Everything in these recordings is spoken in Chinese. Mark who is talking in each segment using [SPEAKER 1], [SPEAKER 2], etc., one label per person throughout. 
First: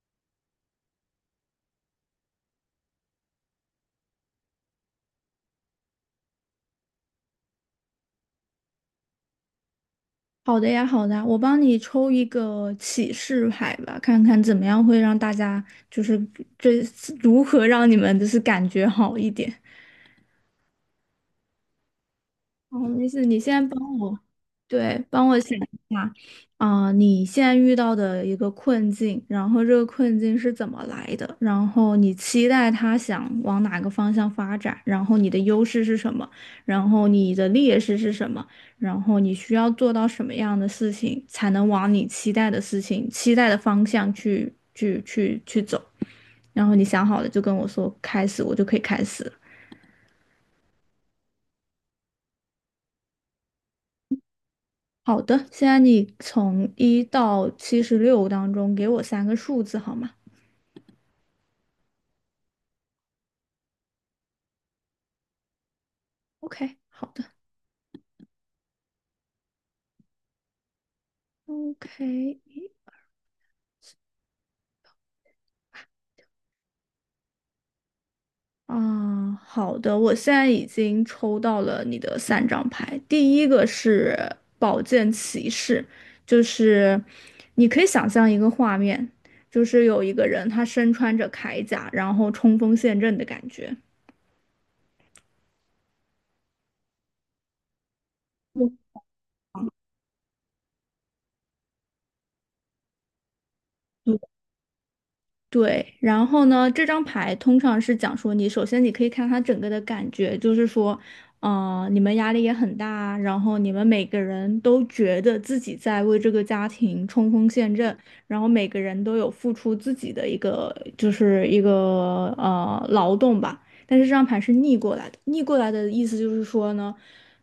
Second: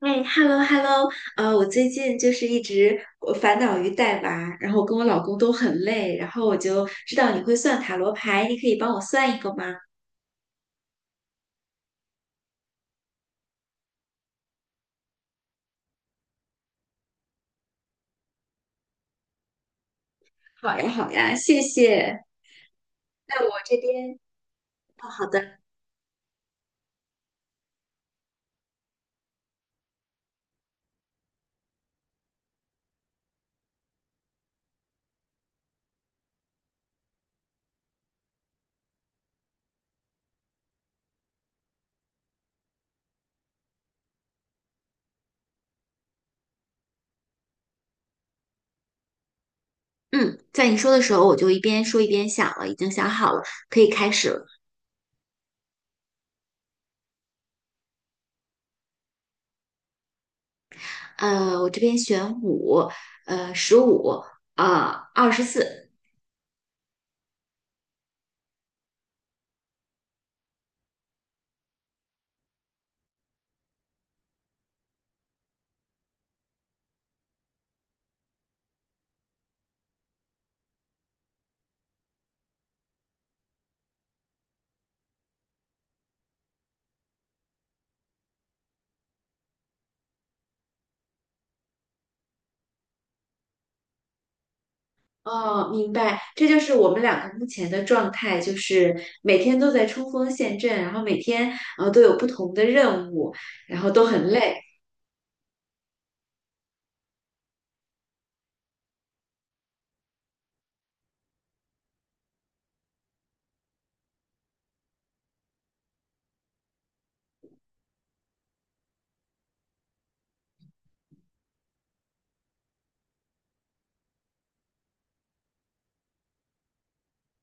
[SPEAKER 1] 哎，hello hello。我最近就是一直我烦恼于带娃，然后我跟我老公都很累，然后我就知道你会算塔罗牌，你可以帮我算一个吗？
[SPEAKER 2] 好的呀，好的呀，我帮你抽一个启示牌吧，看看怎么样会让大家就是这如何让你们就是感觉好一点。
[SPEAKER 1] 好呀好呀，谢谢。
[SPEAKER 2] 哦，没事，你
[SPEAKER 1] 那我
[SPEAKER 2] 先
[SPEAKER 1] 这
[SPEAKER 2] 帮
[SPEAKER 1] 边，
[SPEAKER 2] 我，对，
[SPEAKER 1] 哦，好
[SPEAKER 2] 帮我想
[SPEAKER 1] 的。
[SPEAKER 2] 一下，你现在遇到的一个困境，然后这个困境是怎么来的？然后你期待它想往哪个方向发展？然后你的优势是什么？然后你的劣势是什么？然后你需要做到什么样的事情，才能往你期待的事情、期待的方向去走？然后你想好了就跟我说开始，我就可以开始了。
[SPEAKER 1] 嗯，在你说的时候，我就一边说一边想了，已经想好了，可以开始了。
[SPEAKER 2] 好的，现在你从一到76当中给我三个数字好吗
[SPEAKER 1] 我这边选五，15，24。
[SPEAKER 2] ？OK，好的，OK，啊，好的，我现在已经抽到了你的三张牌，第一个是宝剑骑士，就是你可以想象一个画面，就是有一个人他身穿着铠甲，然后冲锋陷阵的感觉。
[SPEAKER 1] 哦，明白，这就是我们两个目前的状态，就是每天都在冲锋陷阵，然后每天都有不同的任务，然后都
[SPEAKER 2] 对
[SPEAKER 1] 很累。
[SPEAKER 2] 对，然后呢，这张牌通常是讲说你，首先你可以看它整个的感觉，就是说，你们压力也很大，然后你们每个人都觉得自己在为这个家庭冲锋陷阵，然后每个人都有付出自己的一个，就是一个劳动吧。但是这张牌是逆过来的，逆过来的意思就是说呢。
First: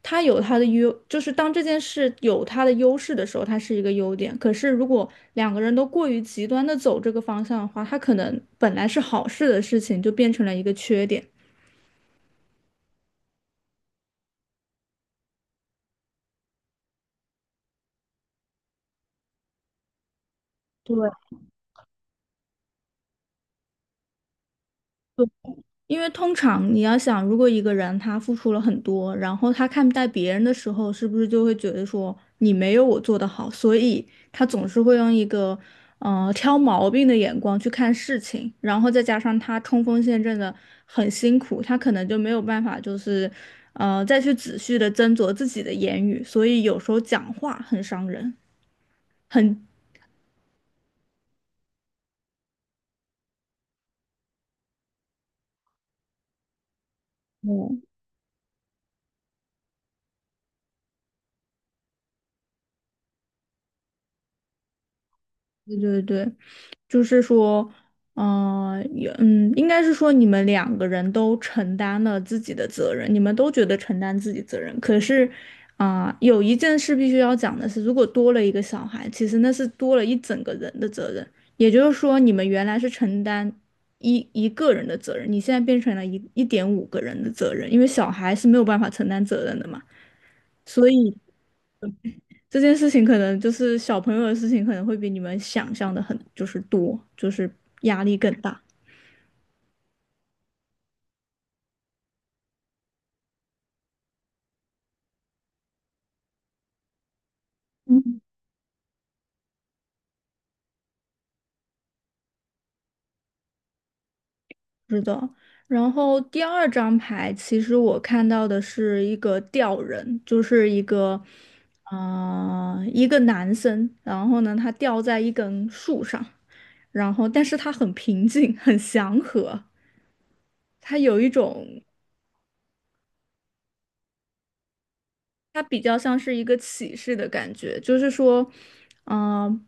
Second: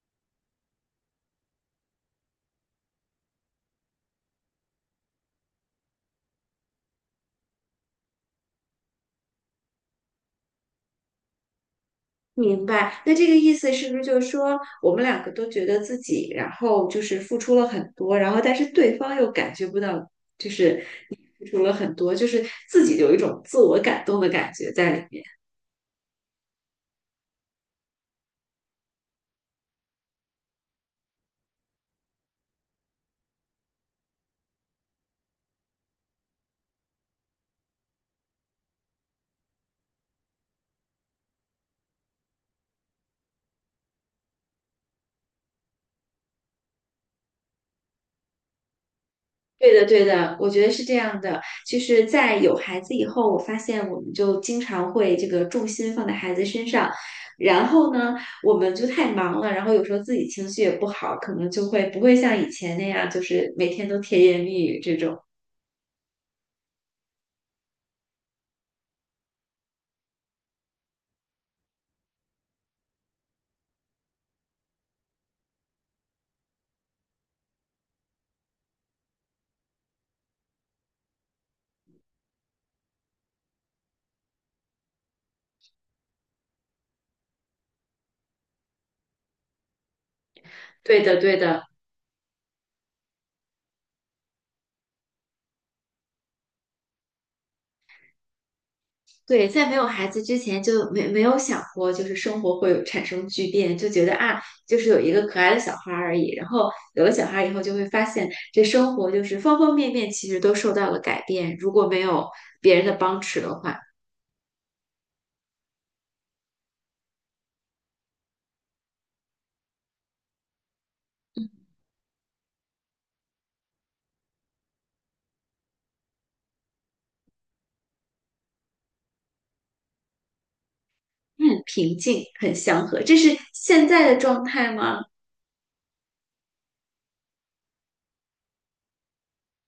[SPEAKER 2] 它有它的优，就是当这件事有它的优势的时候，它是一个优点。可是如果两个人都过于极端的走这个方向的话，它可能本来是好事的事情，就变成了一个缺点。
[SPEAKER 1] 明白，那这个意思是不是就是说我们两个都觉得自己，然后就是付出了很多，然后但是对方又感觉不到，就是
[SPEAKER 2] 对，
[SPEAKER 1] 付出了很多，就是自己有一种自我感动的感觉在里面。
[SPEAKER 2] 因为通常你要想，如果一个人他付出了很多，然后他看待别人的时候，是不是就会觉得说你没有我做得好，所以他总是会用一个挑毛病的眼光去看事情，然后再加上他冲锋陷阵的很辛苦，他可能就没有办法就是再去仔细的斟酌自己的言语，所以有时候讲话很伤人，很，
[SPEAKER 1] 对的，对的，我觉得是这样的。就是在有孩子以后，我发现我们就经常会这个重心放在孩子身上，然
[SPEAKER 2] 嗯，
[SPEAKER 1] 后呢，我们就太忙了，然后有时候自己情绪也不好，可能就会不会像以前那样，就是每天都甜言蜜语这种。
[SPEAKER 2] 对对对。就是说，也应该是说你们两个人都承担了自己的责任，你们都觉得承担自己责任。可是，有一件事必须要讲的是，如果多了一个小孩，其实那是多了一整个人的责任。也就是说，你们原来是承担一个人的责任，你现在变成了一点五个人的责任，因为小孩是没有办法承担责任的嘛。所
[SPEAKER 1] 对
[SPEAKER 2] 以
[SPEAKER 1] 的，对的。
[SPEAKER 2] 这件事情可能就是小朋友的事情，可能会比你们想象的很就是多，就是压力更大。
[SPEAKER 1] 对，在没有孩子之前就没有想过，就是生活会有产生巨变，就觉得啊，就是有一个可爱的小孩儿而已。然后有了小孩以后，就会发
[SPEAKER 2] 嗯，
[SPEAKER 1] 现这生活就是方方面面其实都受到了改变。如果没有别人的帮持的话，
[SPEAKER 2] 是的，然后第二张牌，其实我看到的是一个吊人，就是一个，一个男生，然后呢，他吊在一根树上，然后但是他很平静，很祥和，他有一
[SPEAKER 1] 嗯，
[SPEAKER 2] 种，
[SPEAKER 1] 平静很祥和，这是现在的状态吗？
[SPEAKER 2] 他比较像是一个启示的感觉，就是说，嗯、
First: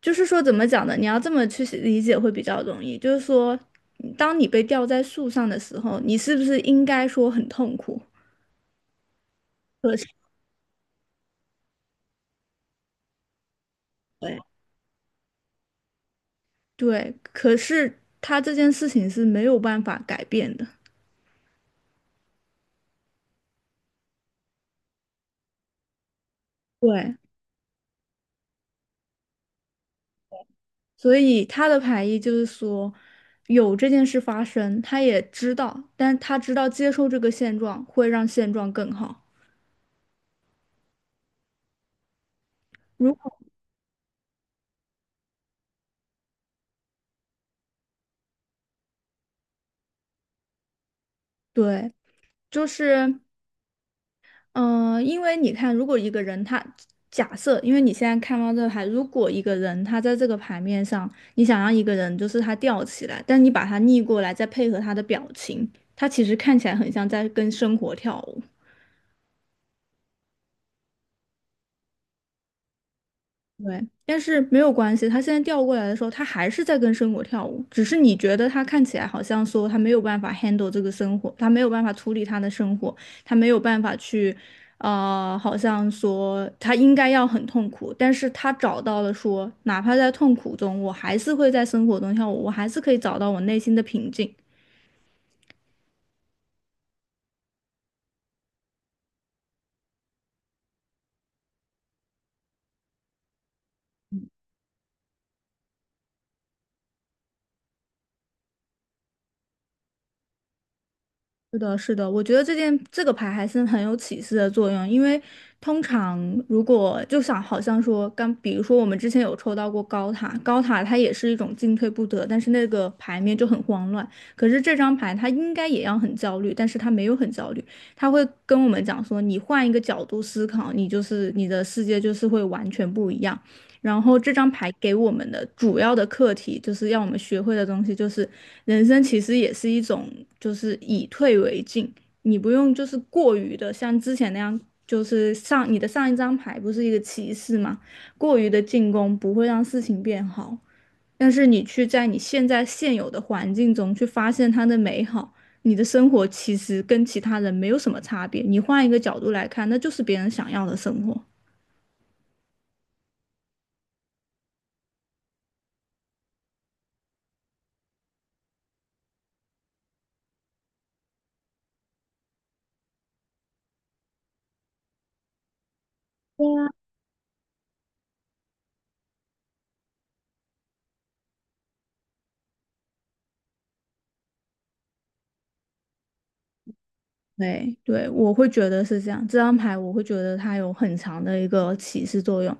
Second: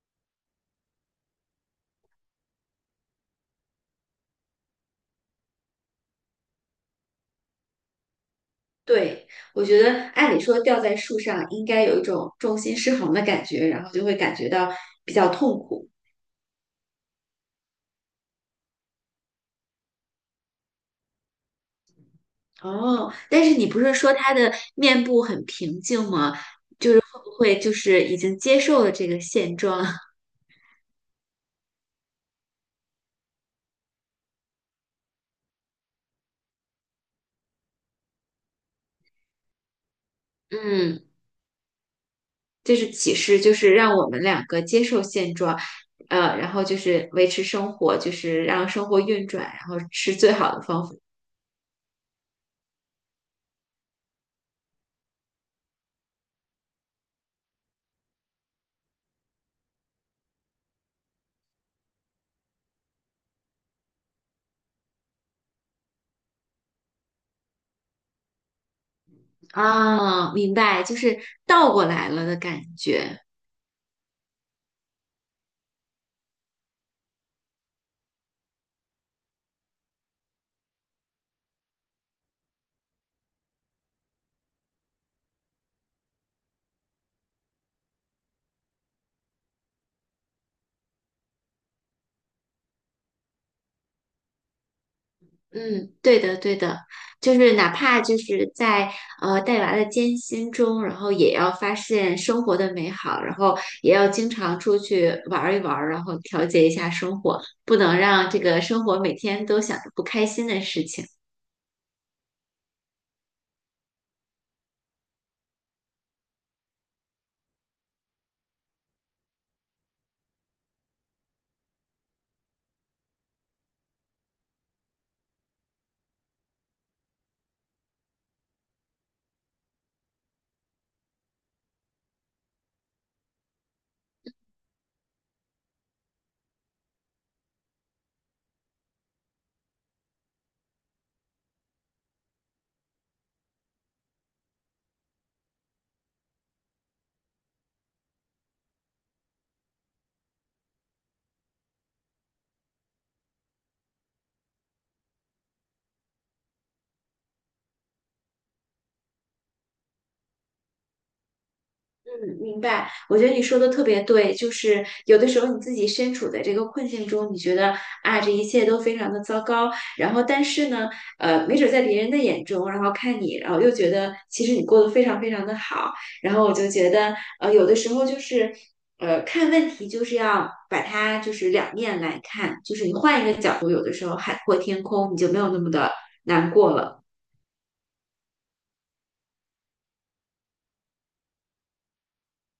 [SPEAKER 2] 就是说怎么讲呢？你要这么去理解会比较容易。就是说，当你被吊在树上的时候，你是不是应该说很痛苦？
[SPEAKER 1] 对，我觉
[SPEAKER 2] 可
[SPEAKER 1] 得
[SPEAKER 2] 是，
[SPEAKER 1] 按理说吊在树上应该有一种重心失衡的感觉，然后就会感
[SPEAKER 2] 对，
[SPEAKER 1] 觉到比较痛苦。
[SPEAKER 2] 对，可是他这件事情是没有办法改变的。
[SPEAKER 1] 哦，但是你不是说他的面部很平静吗？
[SPEAKER 2] 对，
[SPEAKER 1] 会就是已经接受了这个现状，
[SPEAKER 2] 所以他的排异就是说，有这件事发生，他也知道，但他知道接受这个现状会让现状更好。
[SPEAKER 1] 嗯，这是
[SPEAKER 2] 如
[SPEAKER 1] 启
[SPEAKER 2] 果
[SPEAKER 1] 示，就是让我们两个接受现状，然后就是维持生活，就是让生活运转，然后是最好的方法。
[SPEAKER 2] 对，就是。嗯，因为你看，如果一个人他假设，因为你现在看到这个牌，如果一个人他在这个牌面上，你想让一个人就是他吊起来，但你把他逆过来，再配合他的表情，他其实看起来很像在跟生活跳舞。
[SPEAKER 1] 啊，明白，就是倒过来了的感觉。
[SPEAKER 2] 对，但是没有关系，他现在调过来的时候，他还是在跟生活跳舞，只是你觉得他看起来好像说他没有办法 handle 这个生活，他没有办法处理他的生活，他没有办法去，好像说他应该要很痛苦，但是他找到了说，哪怕在痛苦中，我还是会在生活中跳舞，我还是可以找到我内心的平静。
[SPEAKER 1] 嗯，对的，对的，就是哪怕就是在带娃的艰辛中，然后也要发现生活的美好，然后也要经常出去玩儿一玩儿，然后调节一下生活，不能让这个生活每天都想着不开心的事情。
[SPEAKER 2] 是的，是的，我觉得这件这个牌还是很有启示的作用，因为通常如果就想好像说刚，比如说我们之前有抽到过高塔，高塔它也是一种进退不得，但是那个牌面就很慌乱。可是这张牌它应该也要很焦虑，但是它没有很焦虑，它会跟我们讲说，你换一个角度思考，你就是你的世界就是会完全不一样。然后这张牌给我们的主要的课题，就是要我们学会的东西，就是人生其实也是一种，就是以退为进，你不用就是过于的像之前那样，就是上你的上一张牌不是一个骑士吗？过于的进攻不会让事情变好，但是你去在你现在现有的环境中去发现它的美好。你的生活其实跟其他人没有什么差别，你换一个角度来看，那就是别人想要的生活。
[SPEAKER 1] 嗯，明白。我觉得你说的特别对，就是有的时候你自己身处在这个困境中，你觉得啊，这一切都非常的糟糕。然后，但是呢，没准在别人的眼中，然后看你，然后又觉得其实你过得非常非常的好。然后我就觉得，有的时候就是，看问题就是要把它就是两面来看，就是你换一个角度，有的时候海阔天空，你就没有那么的难过了。
[SPEAKER 2] 对对，我会觉得是这样。这张牌我会觉得它有很强的一个启示作用。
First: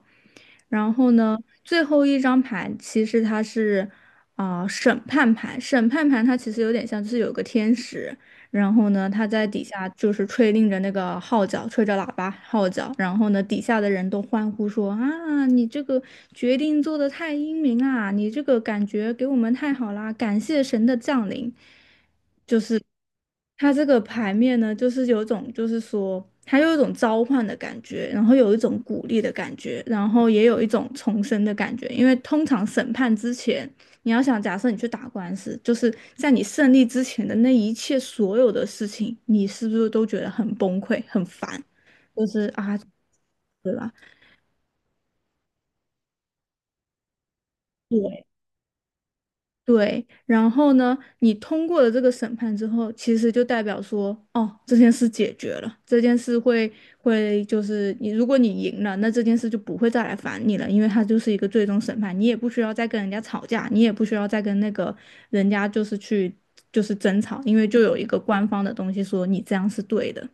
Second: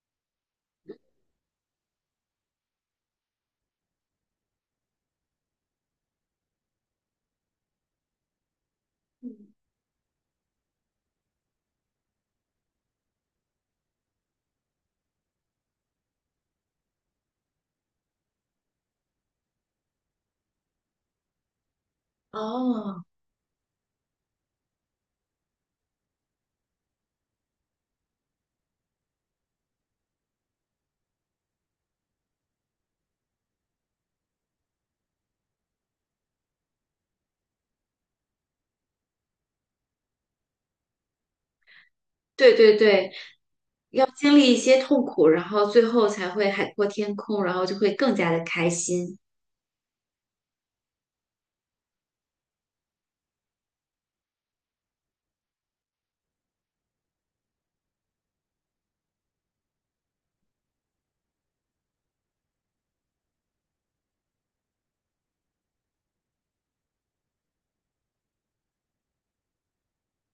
[SPEAKER 2] 然后呢，最后一张牌其实它是审判牌，审判牌它其实有点像就是有个天使，然后呢他在
[SPEAKER 1] 嗯
[SPEAKER 2] 底下就是吹令着那个号角，吹着喇叭号角，然后呢底下的人都欢呼说啊，你这个决定做得太英明啊，你这个感觉给我们太好啦，感谢神的降临。
[SPEAKER 1] 哦，
[SPEAKER 2] 它这个牌面呢，就是有一种，就是说，它有一种召唤的感觉，然后有一种鼓励的感觉，然后也有一种重生的感觉。因为通常审判之前，你要想，假设你去打官司，就是在你胜利之前的那一切所有的事情，你是不是都觉得很崩溃、很烦？就是
[SPEAKER 1] 对对
[SPEAKER 2] 啊，
[SPEAKER 1] 对，
[SPEAKER 2] 对吧？
[SPEAKER 1] 经历一些痛苦，然后最后才会海阔天空，然后就会更加的开心。
[SPEAKER 2] 对，然后呢，你通过了这个审判之后，其实就代表说，哦，这件事解决了，这件事会就是你，如果你赢了，那这件事就不会再来烦你了，因为它就是一个最终审判，你也不需要再跟人家吵架，你也不需要再跟那个人家就是去就是争吵，因为就有一个官方的东西说你这样是对的。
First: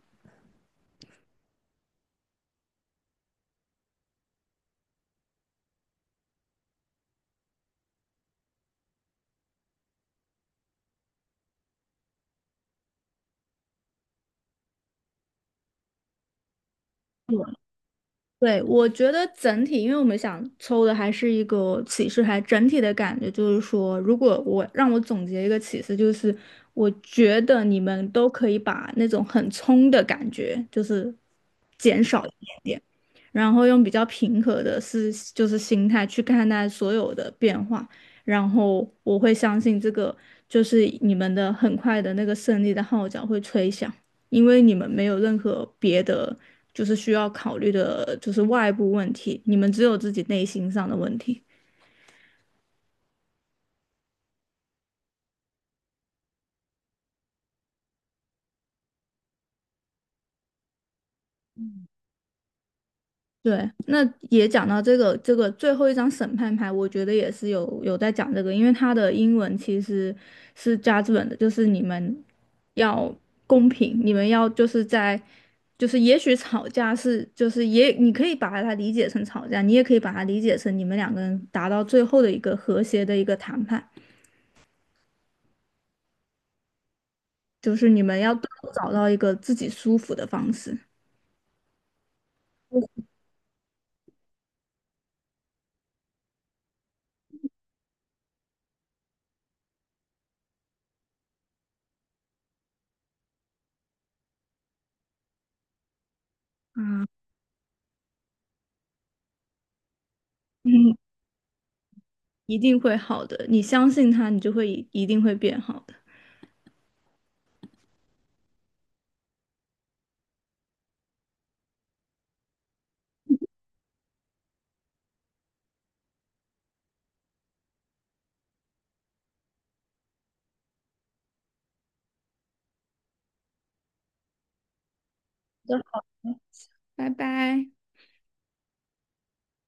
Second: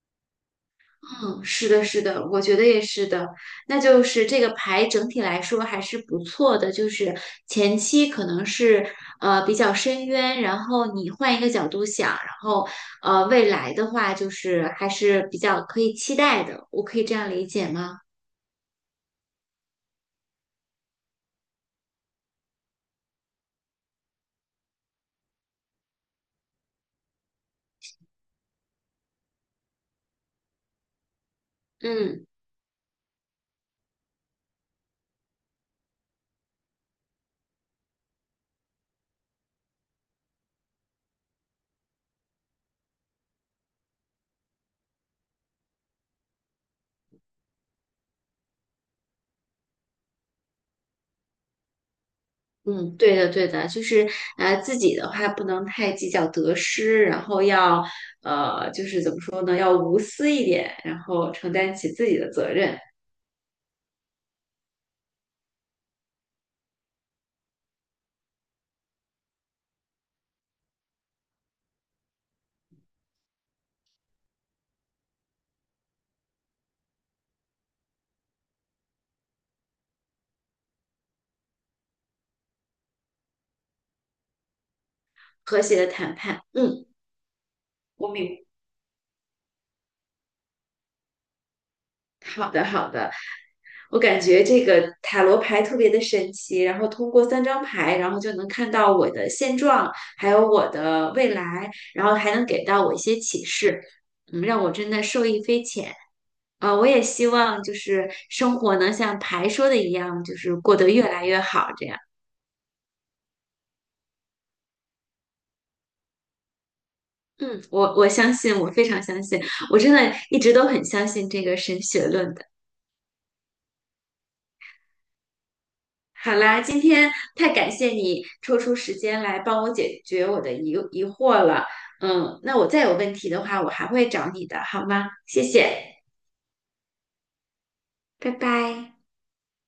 [SPEAKER 1] 嗯，是的，是的，我觉得也是的。那就是这个牌整体来说还是不错的，就是前期可能是比较深渊，然后你换一个角度想，然后未来的话就是还是比较可以期待的。我可以这样理解吗？
[SPEAKER 2] 对，我觉得整体，因为我们想抽的还是一个启示牌，整体的感觉就是说，如果我让我总结一个启示，就是我觉得你们都可以把那种很冲的感觉，就是减少
[SPEAKER 1] 嗯。
[SPEAKER 2] 一点点，然后用比较平和的就是心态去看待所有的变化，然后我会相信这个就是你们的很快的那个胜利的号角会吹响。因为你们没有任何别的就是需要考虑的，就是外部问题，你们只有自己内心上的问题。
[SPEAKER 1] 嗯，对的，对的，就是自己的话不能太计较得失，然后要就是怎么说呢，要无私一点，然后承担起自己的责任，
[SPEAKER 2] 对，那也讲到这个最后一张审判牌，我觉得也是有在讲这个，因为它的英文其实是 JUD 的，就是你们要公平，你们要就是在就是也许吵架是就是也你可以把它理解成吵架，你也可以把它理解成你们两个人达到最后的一个和谐的一个谈判。
[SPEAKER 1] 和谐的谈判。嗯，
[SPEAKER 2] 就是你
[SPEAKER 1] 我
[SPEAKER 2] 们要
[SPEAKER 1] 明
[SPEAKER 2] 都找到一个自己舒服的方式，
[SPEAKER 1] 好的，好的，我感觉这个塔罗牌特别的神奇，然后通过3张牌，然后就能看到我的现状，还有我的未来，然后还能给到我一些启示，嗯，让我真的受益匪浅。我也希望就是生活能像牌说的一样，就是过得
[SPEAKER 2] 嗯，
[SPEAKER 1] 越来越好，这样。
[SPEAKER 2] 一定会好的。你相信他，你就会一定会变好的。
[SPEAKER 1] 嗯，我相信，我非常相信，我真的一直都很相信这个神学论的。好啦，今天太感谢你抽出时间来帮我解决我的疑惑了。嗯，那我再有问题的话，我还会找你的，好吗？谢谢，
[SPEAKER 2] 拜拜。
[SPEAKER 1] 拜拜。